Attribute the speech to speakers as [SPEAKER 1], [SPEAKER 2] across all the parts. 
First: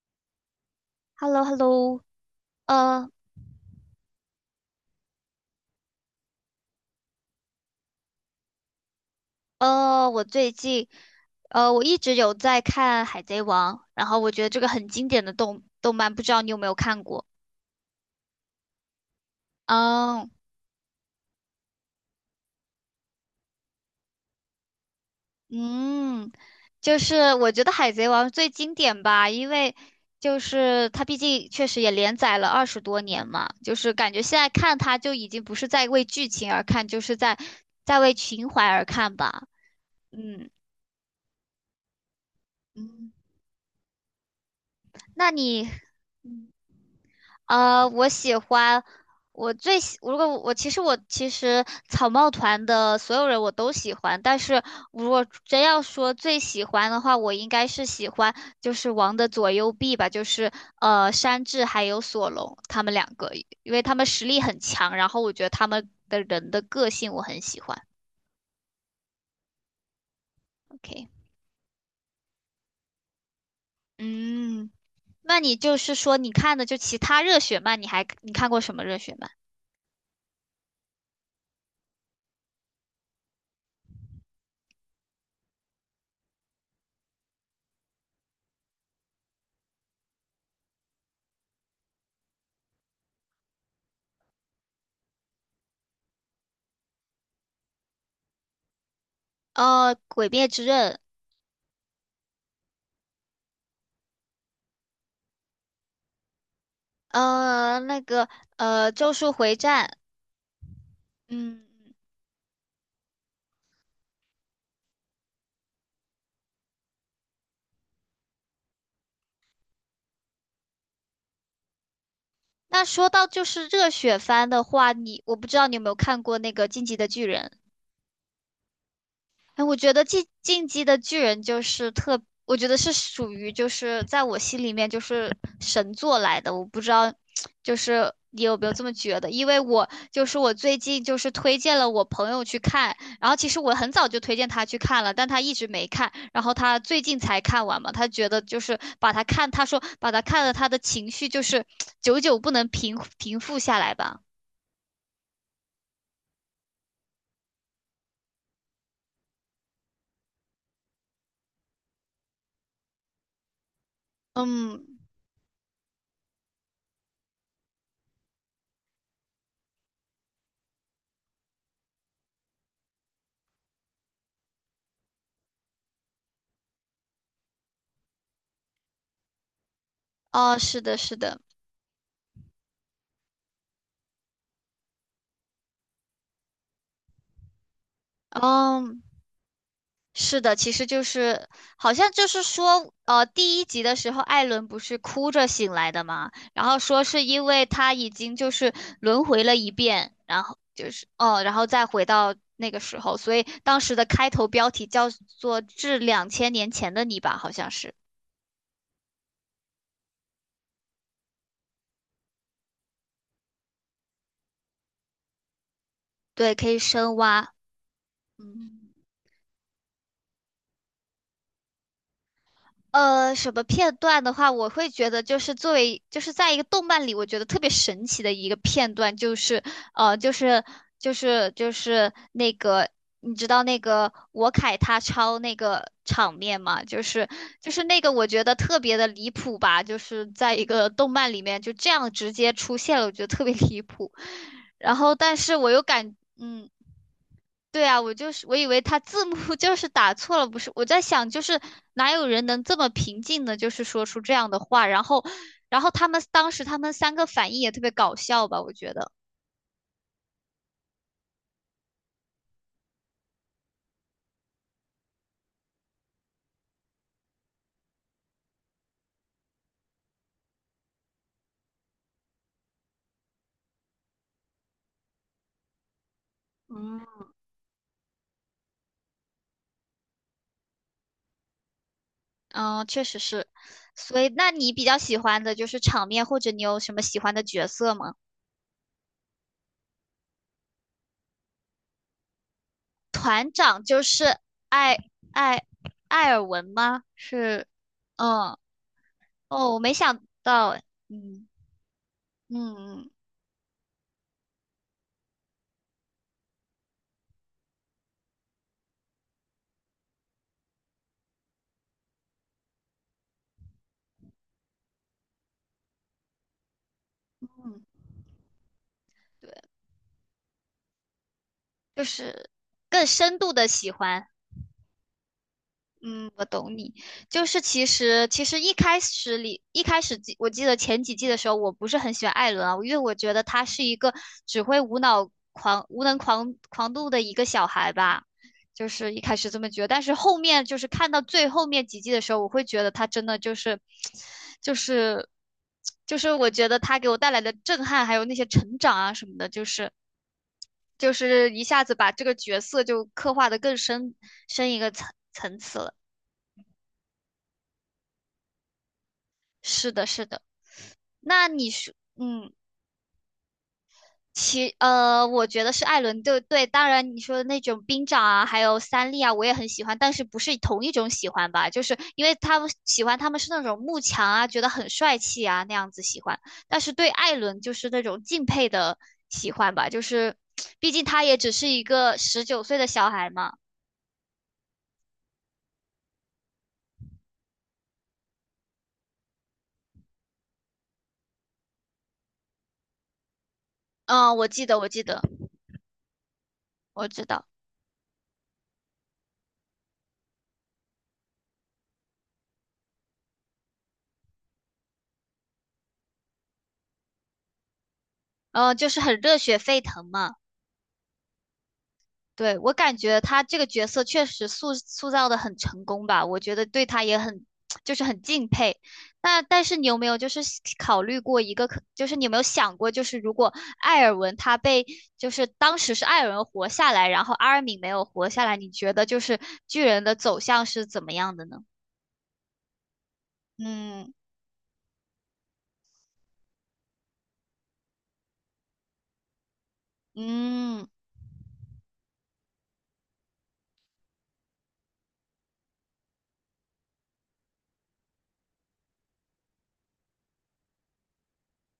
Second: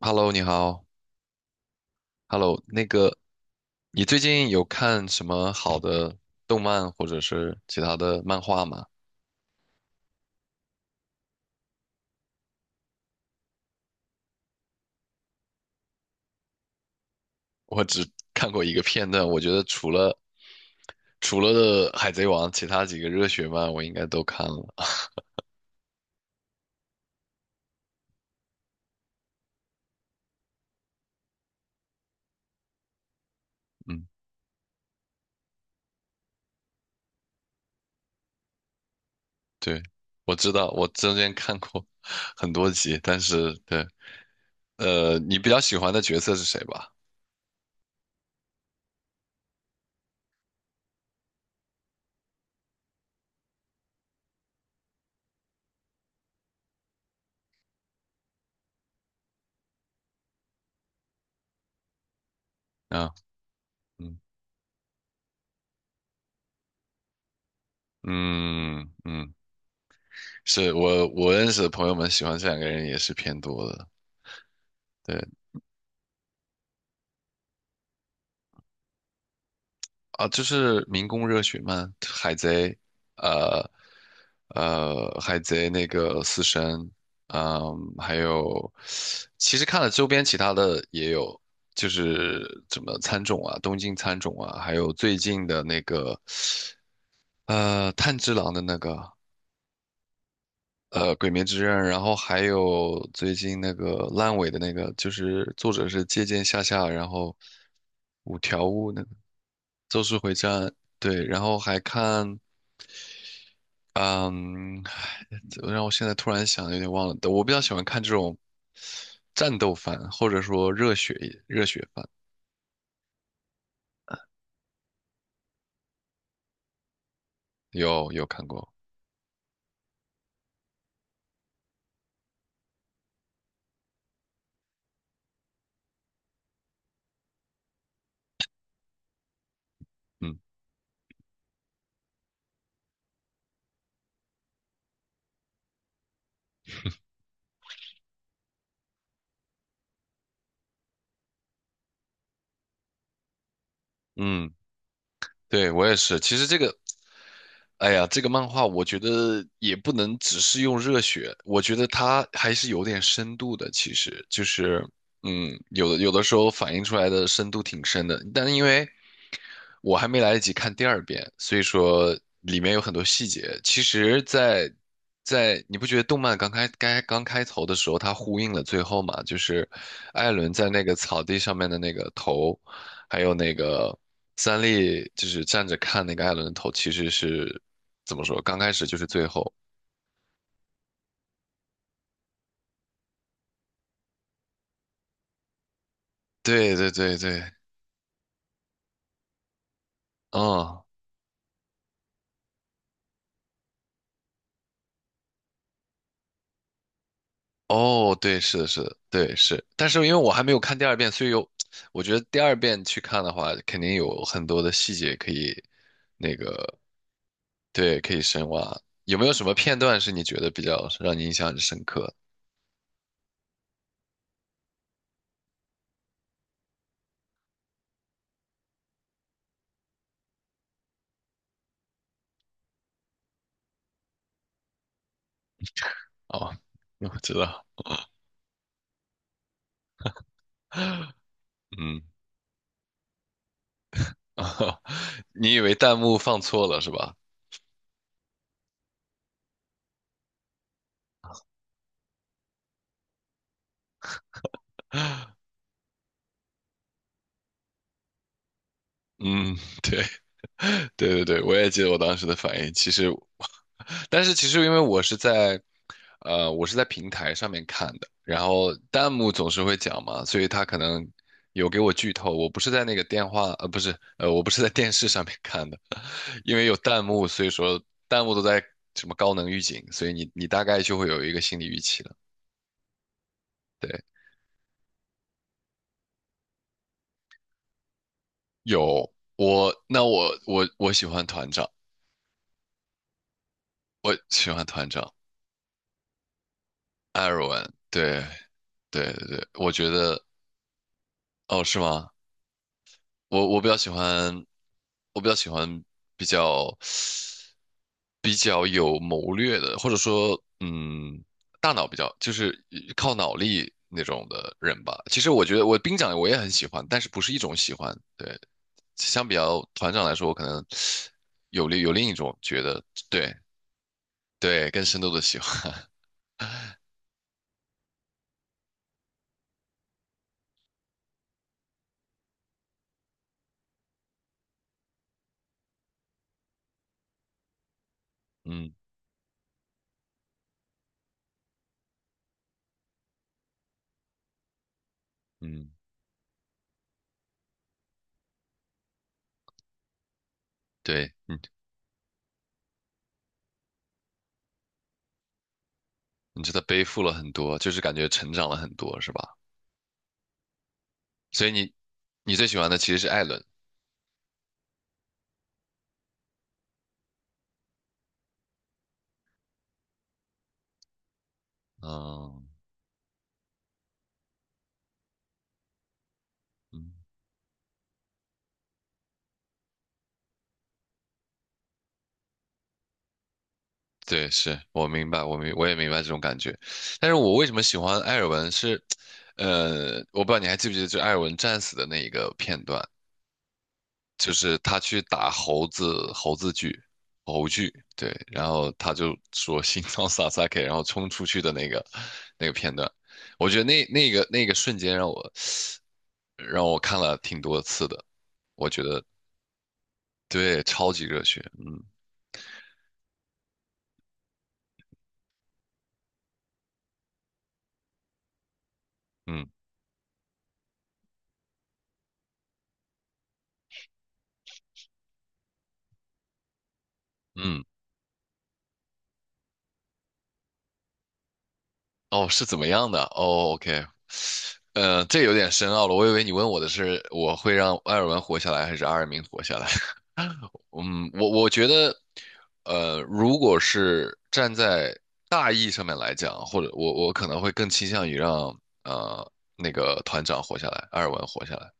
[SPEAKER 1] Hello，你好。
[SPEAKER 2] H e l l o, h e l l o.
[SPEAKER 1] Hello，
[SPEAKER 2] 呃
[SPEAKER 1] 你最近有看什么好的动漫或者是其他的漫画吗？
[SPEAKER 2] 我最近我一直有在看《海贼王》，然后我觉得这个很经典的动漫，不知道你有没有看过？
[SPEAKER 1] 我只看过一个片段，我觉得除了
[SPEAKER 2] 嗯
[SPEAKER 1] 除了《海贼王》，其他几个热血漫我应该都看了。
[SPEAKER 2] 嗯。就是我觉得《海贼王》最经典吧，因为就是它毕竟确实也连载了20多年嘛，就是
[SPEAKER 1] 嗯，
[SPEAKER 2] 感觉现在看它就已经不是在为剧情而看，就是在为情怀而看吧。
[SPEAKER 1] 对，我
[SPEAKER 2] 嗯
[SPEAKER 1] 知道，我中间看过 很多集，
[SPEAKER 2] 嗯。
[SPEAKER 1] 但是对，
[SPEAKER 2] 那
[SPEAKER 1] 你比较
[SPEAKER 2] 你？
[SPEAKER 1] 喜欢的角色是谁吧？
[SPEAKER 2] 我喜欢，我最喜，如果我其实草帽团的所有人我都喜欢，但是如果真要说最喜欢的话，我应该是喜欢就是王的左右臂吧，就是山治还有索隆他们
[SPEAKER 1] 啊，
[SPEAKER 2] 两个，因为他们
[SPEAKER 1] 嗯
[SPEAKER 2] 实力很强，然后我觉得他们的人的个性我很喜欢。
[SPEAKER 1] 嗯嗯，是我
[SPEAKER 2] OK，
[SPEAKER 1] 我认识的朋友们喜欢这两个人也是偏多的。
[SPEAKER 2] 嗯。
[SPEAKER 1] 对。
[SPEAKER 2] 那你就是说你看的就其他热血漫，你看过什么热血漫？
[SPEAKER 1] 啊，就是民工热血漫、海贼，呃，海贼那个死神，嗯，还有，其实看了周边其他的也有，就是什么参种啊，东京参种啊，还有最近的那个，炭治郎的那个，
[SPEAKER 2] 《鬼灭之刃》。
[SPEAKER 1] 鬼灭之刃，然后还有最近那个烂尾的那个，就是作者是借鉴下下，然后
[SPEAKER 2] 呃，那个
[SPEAKER 1] 五条悟那个
[SPEAKER 2] 《咒术回战》。
[SPEAKER 1] 咒术回战。对，然后
[SPEAKER 2] 嗯。
[SPEAKER 1] 还看嗯，让我现在突然想，有点忘了。我比较喜欢看这种战斗番，或者说热血番，
[SPEAKER 2] 那说到就是热血番的话，我不知道你有没有看过那个《进击的巨人》。
[SPEAKER 1] 有看过。
[SPEAKER 2] 哎，我觉得进《进击的巨人》就是特，我觉得是属于就是在我心里面就是神作来的。我不知道，就是你有没有这么觉得？因为
[SPEAKER 1] 嗯
[SPEAKER 2] 我最近就是推荐了我朋友去看，然后其实我很早就推荐他去看了，但他一直没看，然后他最近才看完嘛。他觉得就是把他看，他说把他看了，他的情绪就是久久不能平复下来吧。
[SPEAKER 1] 嗯，对，我也是。其实这个哎呀，这个漫画我觉得也不能只是用热血，我觉得它还是有点深度的。其实就是，
[SPEAKER 2] 嗯。
[SPEAKER 1] 嗯，有的时候反映出来的深度挺深的，但因为我还没来得及看第二遍，所以说里面有很多细节。其实在，在你不觉得动漫刚开头的时候，它呼应了最后嘛？就是艾伦
[SPEAKER 2] 哦，
[SPEAKER 1] 在
[SPEAKER 2] 是
[SPEAKER 1] 那个
[SPEAKER 2] 的，是
[SPEAKER 1] 草地
[SPEAKER 2] 的。
[SPEAKER 1] 上面的那个头，还有那个三笠，就是站着看那个艾伦的头，其实是怎么说？刚开始就
[SPEAKER 2] 嗯。
[SPEAKER 1] 是最后，
[SPEAKER 2] 是的，其实就是好像就是说，呃，第一集的时候，艾伦不是哭着醒来的嘛，然
[SPEAKER 1] 对
[SPEAKER 2] 后
[SPEAKER 1] 对
[SPEAKER 2] 说
[SPEAKER 1] 对
[SPEAKER 2] 是
[SPEAKER 1] 对，
[SPEAKER 2] 因为他已经就是轮回了一遍，然后
[SPEAKER 1] 嗯，
[SPEAKER 2] 就是哦，然后再回到那个时候，所以当时的开头标题叫做《致2000年前的你》吧，好像是。
[SPEAKER 1] 哦，对，是的，是的，对是。但是因为我还没有看第二遍，所以有，我觉得第二遍去看的话，肯定有很多的细节可以，那
[SPEAKER 2] 对，可
[SPEAKER 1] 个，
[SPEAKER 2] 以深挖。
[SPEAKER 1] 对，可以深挖。
[SPEAKER 2] 嗯。
[SPEAKER 1] 有没有什么片段是你觉得比较让你印象很深刻的？
[SPEAKER 2] 什么片段的话，我会觉得就是作为就是在一个动漫里，我觉得特别神奇的一个片段，就是呃，就是就是那个，你知道那个我凯他抄那个场
[SPEAKER 1] 哦，
[SPEAKER 2] 面吗？就
[SPEAKER 1] 我
[SPEAKER 2] 是
[SPEAKER 1] 知道，
[SPEAKER 2] 就是那个，我觉得特别的离谱吧，就是在一个动漫里面就这
[SPEAKER 1] 嗯，
[SPEAKER 2] 样直接出现了，我觉得特别离谱。然后，但
[SPEAKER 1] 你
[SPEAKER 2] 是
[SPEAKER 1] 以
[SPEAKER 2] 我
[SPEAKER 1] 为
[SPEAKER 2] 又
[SPEAKER 1] 弹幕
[SPEAKER 2] 感，
[SPEAKER 1] 放错
[SPEAKER 2] 嗯。
[SPEAKER 1] 了是吧？
[SPEAKER 2] 对啊，我就是我以为他字幕 就是打错了，不是？我在想，就是哪有人能这么平静的，就是说出这样的话？然后，他们当时他们三个反应也特别搞笑吧？我觉得。
[SPEAKER 1] 嗯。对对对，我也记得我当时的反应。其实，但是其实因为我是在，我是在平台上面看的，然后弹幕总是会讲嘛，所以他可能有给我剧透。我不是在那个电话，不是，我不是在电视上面看的，因为有弹
[SPEAKER 2] 嗯，
[SPEAKER 1] 幕，所以说弹幕都在什么高能预警，所以你大概就会有一个心理预期了。
[SPEAKER 2] 嗯，确实是。
[SPEAKER 1] 对，
[SPEAKER 2] 所以，那你比较喜欢的就是场面，或者你有什么喜欢的角色吗？
[SPEAKER 1] 有我，那我喜欢团长，
[SPEAKER 2] 团长就
[SPEAKER 1] 我
[SPEAKER 2] 是
[SPEAKER 1] 喜欢团
[SPEAKER 2] 艾
[SPEAKER 1] 长
[SPEAKER 2] 艾艾尔文吗？
[SPEAKER 1] 艾尔
[SPEAKER 2] 是。
[SPEAKER 1] 文。对
[SPEAKER 2] 嗯。
[SPEAKER 1] 对对对，我
[SPEAKER 2] 哦，我
[SPEAKER 1] 觉
[SPEAKER 2] 没想
[SPEAKER 1] 得。
[SPEAKER 2] 到，哎。嗯
[SPEAKER 1] 哦，是吗？
[SPEAKER 2] 嗯
[SPEAKER 1] 我比较喜欢，我比较喜欢比较比较有谋略的，或者说，嗯，大脑比较就是靠脑力那种的人吧。其实我觉得我兵长我也很喜欢，但是不是一
[SPEAKER 2] 嗯
[SPEAKER 1] 种喜
[SPEAKER 2] 嗯。
[SPEAKER 1] 欢。对，相比较
[SPEAKER 2] 对。
[SPEAKER 1] 团长来说，我可能有另有
[SPEAKER 2] 就
[SPEAKER 1] 另一种
[SPEAKER 2] 是
[SPEAKER 1] 觉得，
[SPEAKER 2] 更
[SPEAKER 1] 对
[SPEAKER 2] 深度的喜欢。
[SPEAKER 1] 对，更深度的喜欢。
[SPEAKER 2] 嗯，我懂你。就是其实其实一开始里一开始我记得前几季的时候，我不是很喜欢艾伦啊，因为我觉得他是一个只会无脑狂无能狂狂怒的一个小孩吧。
[SPEAKER 1] 嗯
[SPEAKER 2] 就是一开始这么觉得，但是后面就是看到最后面几季的时候，我会觉得他真的就是，就是，
[SPEAKER 1] 嗯，
[SPEAKER 2] 就是我觉得他给我带来的震撼，还有那些成长啊什么的，就是
[SPEAKER 1] 对，你
[SPEAKER 2] 一下子把这个角色就刻画的更深一个层次了。
[SPEAKER 1] 你觉得背负了很多，就是感觉成长了很多，是吧？
[SPEAKER 2] 是的，是的。
[SPEAKER 1] 所
[SPEAKER 2] 那
[SPEAKER 1] 以
[SPEAKER 2] 你
[SPEAKER 1] 你
[SPEAKER 2] 说，
[SPEAKER 1] 你最
[SPEAKER 2] 嗯。
[SPEAKER 1] 喜欢的其实是艾伦。
[SPEAKER 2] 我觉得是艾伦。对对，当然你说的那种兵长啊，还有三笠啊，我也很喜欢，但是不是同一种喜欢吧？就是因为
[SPEAKER 1] 嗯
[SPEAKER 2] 他们是那种慕强啊，觉得很帅气啊那样子喜欢，但
[SPEAKER 1] 嗯，
[SPEAKER 2] 是对艾伦就是那种敬佩的喜欢吧，就是毕竟他也只是一个19岁的小孩嘛。
[SPEAKER 1] 对，是我明白，我也明白这种感觉。但是我为什么喜欢艾尔文是，我不知道你还记不记得，就艾尔文战死的那一个片段，就
[SPEAKER 2] 嗯，我
[SPEAKER 1] 是
[SPEAKER 2] 记得，
[SPEAKER 1] 他
[SPEAKER 2] 我
[SPEAKER 1] 去
[SPEAKER 2] 记得。
[SPEAKER 1] 打
[SPEAKER 2] 我知道。
[SPEAKER 1] 猴剧，对，然后他就说心脏萨 K，然后冲出去的那个那个片段，我觉得那个瞬间让我看了挺多次的，我
[SPEAKER 2] 呃，
[SPEAKER 1] 觉
[SPEAKER 2] 就是
[SPEAKER 1] 得
[SPEAKER 2] 很热血沸腾嘛。
[SPEAKER 1] 对，超级热血，嗯
[SPEAKER 2] 对，我感觉他这个角色确实塑造的很成功吧，我觉得对他也很 就是很敬佩。那
[SPEAKER 1] 嗯
[SPEAKER 2] 但是你有没有就是考虑过一个可，就是你有没有想过，就是如果艾尔文他被就是当时是艾尔文活下来，然后阿尔
[SPEAKER 1] 嗯。
[SPEAKER 2] 敏没有活下来，你觉得就是巨人的走向是怎么样的呢？
[SPEAKER 1] 哦，是怎么样的？哦，OK，
[SPEAKER 2] 嗯
[SPEAKER 1] 这有点深奥了。我以为你问我的是我会让艾尔文活下来，还是阿尔明活下来？
[SPEAKER 2] 嗯
[SPEAKER 1] 嗯，我觉得，如果是站在大义上面来讲，或者我可能会更倾向于让那个团长活下来，艾尔文活下来。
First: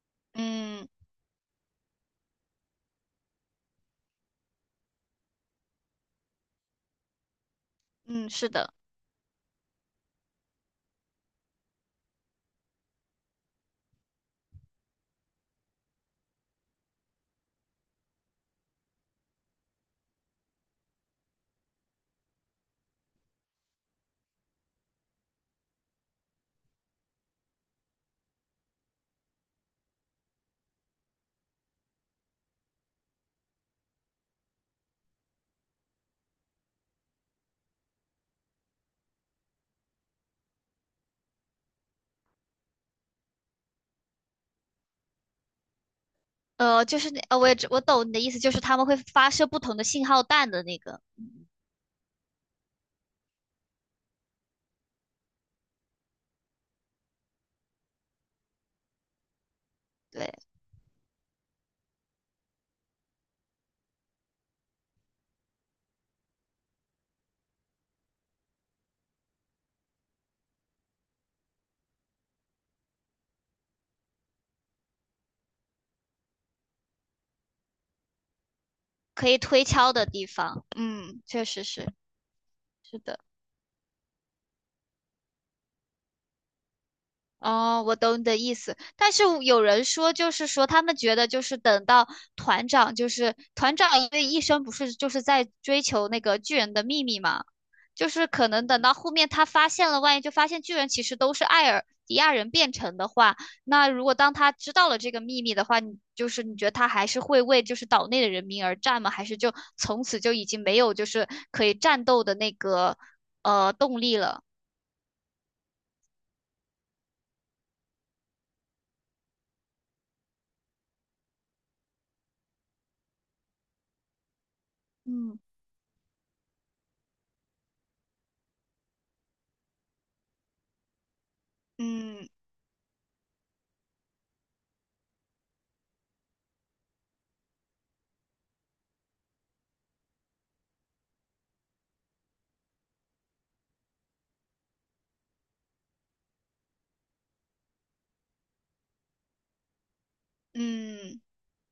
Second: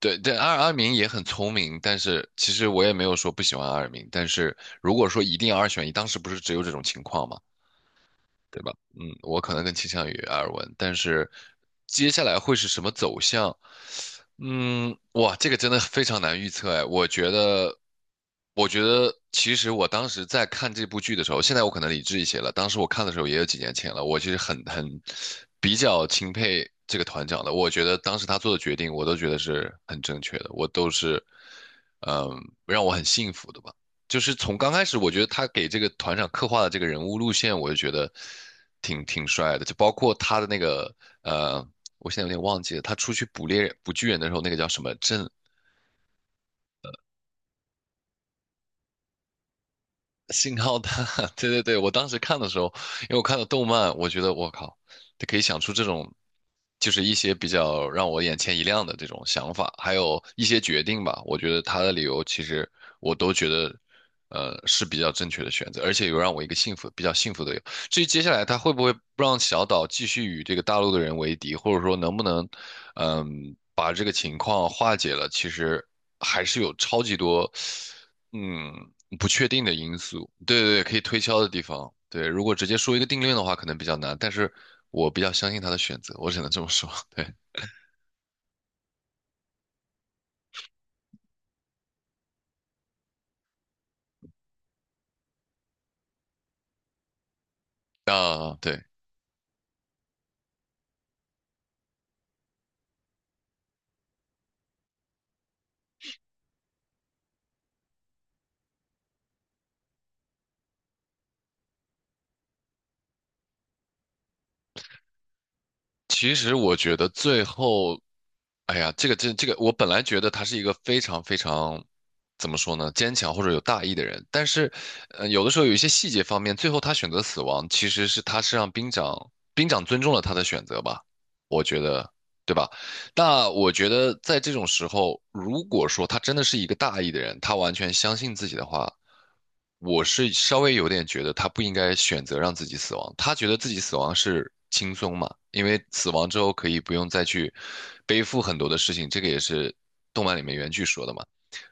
[SPEAKER 1] 对对，阿尔阿
[SPEAKER 2] 嗯
[SPEAKER 1] 明也很聪明，但是其实我也没有说不喜欢阿尔明，但是如果说一定要二选一，当时不是只有这种情况吗？
[SPEAKER 2] 嗯。是
[SPEAKER 1] 对吧？
[SPEAKER 2] 的。
[SPEAKER 1] 嗯，我可能更倾向于埃尔文，但是接下来会是什么走向？嗯，哇，这个真的非常难预测哎。我觉得，我觉得其实我当时在看这部剧的时候，现在我可能理智一些了。当时我看的时候也有几年前了，我其实很比较钦佩这个团长的。我觉得当时他做的决定，我都觉得是很正确的，我都是。嗯，让我很幸福的吧。就是从刚开始，我觉得他给这个团长刻画的这个人物路线，我就觉得挺帅的。就包括他的那个呃，我现在有点忘记了，他出去捕巨人的时候，那个叫什么镇
[SPEAKER 2] 呃，就是那呃，我我懂你的意思，就是他们会发射不同的信号弹
[SPEAKER 1] 信
[SPEAKER 2] 的
[SPEAKER 1] 号
[SPEAKER 2] 那个。
[SPEAKER 1] 弹，
[SPEAKER 2] 嗯。
[SPEAKER 1] 对对对，我当时看的时候，因为我看了动漫，我觉得我靠，他可以想出这种，就是一些比较让我眼前一亮的这种想法，还有
[SPEAKER 2] 对，
[SPEAKER 1] 一些决定吧。我觉得他的理由其实我都觉得，是比较正确的选择，而且有让我一个幸福，比较幸福的理由至于接下来他会不会让小岛继续与这个大陆的人为敌，或者说能不能，嗯，把这个情况化解了，其实还是有超级多。嗯，不
[SPEAKER 2] 可以
[SPEAKER 1] 确定
[SPEAKER 2] 推
[SPEAKER 1] 的
[SPEAKER 2] 敲
[SPEAKER 1] 因
[SPEAKER 2] 的地
[SPEAKER 1] 素，对
[SPEAKER 2] 方。
[SPEAKER 1] 对对，可以推
[SPEAKER 2] 嗯，
[SPEAKER 1] 敲
[SPEAKER 2] 确
[SPEAKER 1] 的地
[SPEAKER 2] 实
[SPEAKER 1] 方，
[SPEAKER 2] 是。
[SPEAKER 1] 对，如果直接说
[SPEAKER 2] 是
[SPEAKER 1] 一个定
[SPEAKER 2] 的。
[SPEAKER 1] 论的话，可能比较难，但是我比较相信他的选择，我只能这么说，对，
[SPEAKER 2] 哦，我懂你的意思，但是我有人说，就是说他们觉得，就是等到团长，因为一生不是就是在追求那个巨人的秘密嘛，就是可
[SPEAKER 1] 啊，
[SPEAKER 2] 能等
[SPEAKER 1] 对，
[SPEAKER 2] 到后面他发现了，万一就发现巨人其实都是艾尔迪亚人变成的话，那如果当他知道了这个秘密的话，你就是你觉得他还是会为就是岛内的人民而战吗？还是就从此就已经没有就是可以战斗的那个动力了？
[SPEAKER 1] 其实我觉得最后，哎呀，这个，我本来觉得他是一个非常非常，怎么说呢，坚强或者有大义的人，但是，有的时候有一些细节方面，最后他选择死亡，其实是他是让兵长尊重了他的选择吧，我觉得，
[SPEAKER 2] 嗯
[SPEAKER 1] 对吧？那我觉得在这种时候，如果说他真的是一个大义的人，他完全相信自己的话，我是稍微有点觉得他不应该选择让自己死亡。他觉得自己死亡是轻松嘛，因为死亡之后可以不用再去背负很多的事情，这个也是动漫里面原剧说的
[SPEAKER 2] 嗯，
[SPEAKER 1] 嘛。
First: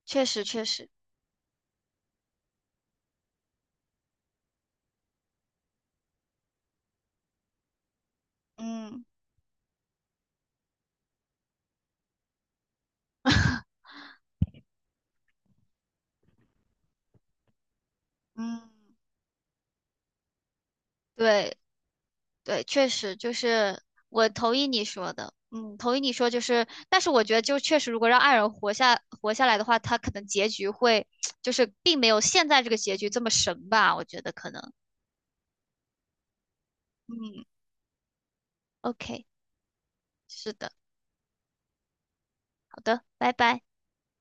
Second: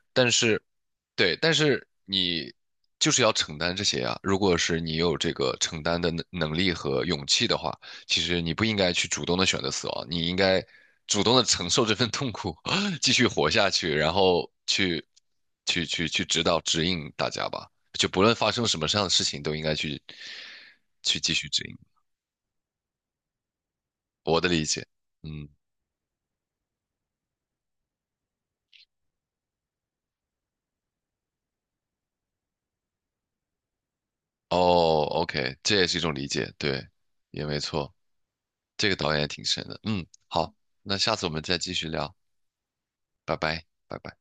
[SPEAKER 2] 确
[SPEAKER 1] 但
[SPEAKER 2] 实
[SPEAKER 1] 是，
[SPEAKER 2] 确实。
[SPEAKER 1] 对，但是你就是要承担这些啊。如果是你有这个承担的能力和勇气的话，其实你不应该
[SPEAKER 2] 嗯
[SPEAKER 1] 去主动的选择死亡，你应该主动的承受这份痛苦，继续活下去，然后去指导指引大家吧。就不论发生
[SPEAKER 2] 嗯。
[SPEAKER 1] 什么样的事情，都应该去继续
[SPEAKER 2] 对
[SPEAKER 1] 指引。
[SPEAKER 2] 对，确实就是我
[SPEAKER 1] 我的
[SPEAKER 2] 同
[SPEAKER 1] 理
[SPEAKER 2] 意你
[SPEAKER 1] 解，
[SPEAKER 2] 说的。
[SPEAKER 1] 嗯，
[SPEAKER 2] 嗯，同意你说就是，但是我觉得就确实，如果让爱人活下来的话，他可能结局会 就是并没有现在这个结局这么神吧，我觉得可能。
[SPEAKER 1] 哦，OK，这也是一种理解，对，也
[SPEAKER 2] 嗯。
[SPEAKER 1] 没错。这个导演也
[SPEAKER 2] OK，
[SPEAKER 1] 挺神的。嗯，
[SPEAKER 2] 是
[SPEAKER 1] 好，
[SPEAKER 2] 的。
[SPEAKER 1] 那下次我们再继续聊，
[SPEAKER 2] 好的，拜
[SPEAKER 1] 拜
[SPEAKER 2] 拜。
[SPEAKER 1] 拜，拜拜。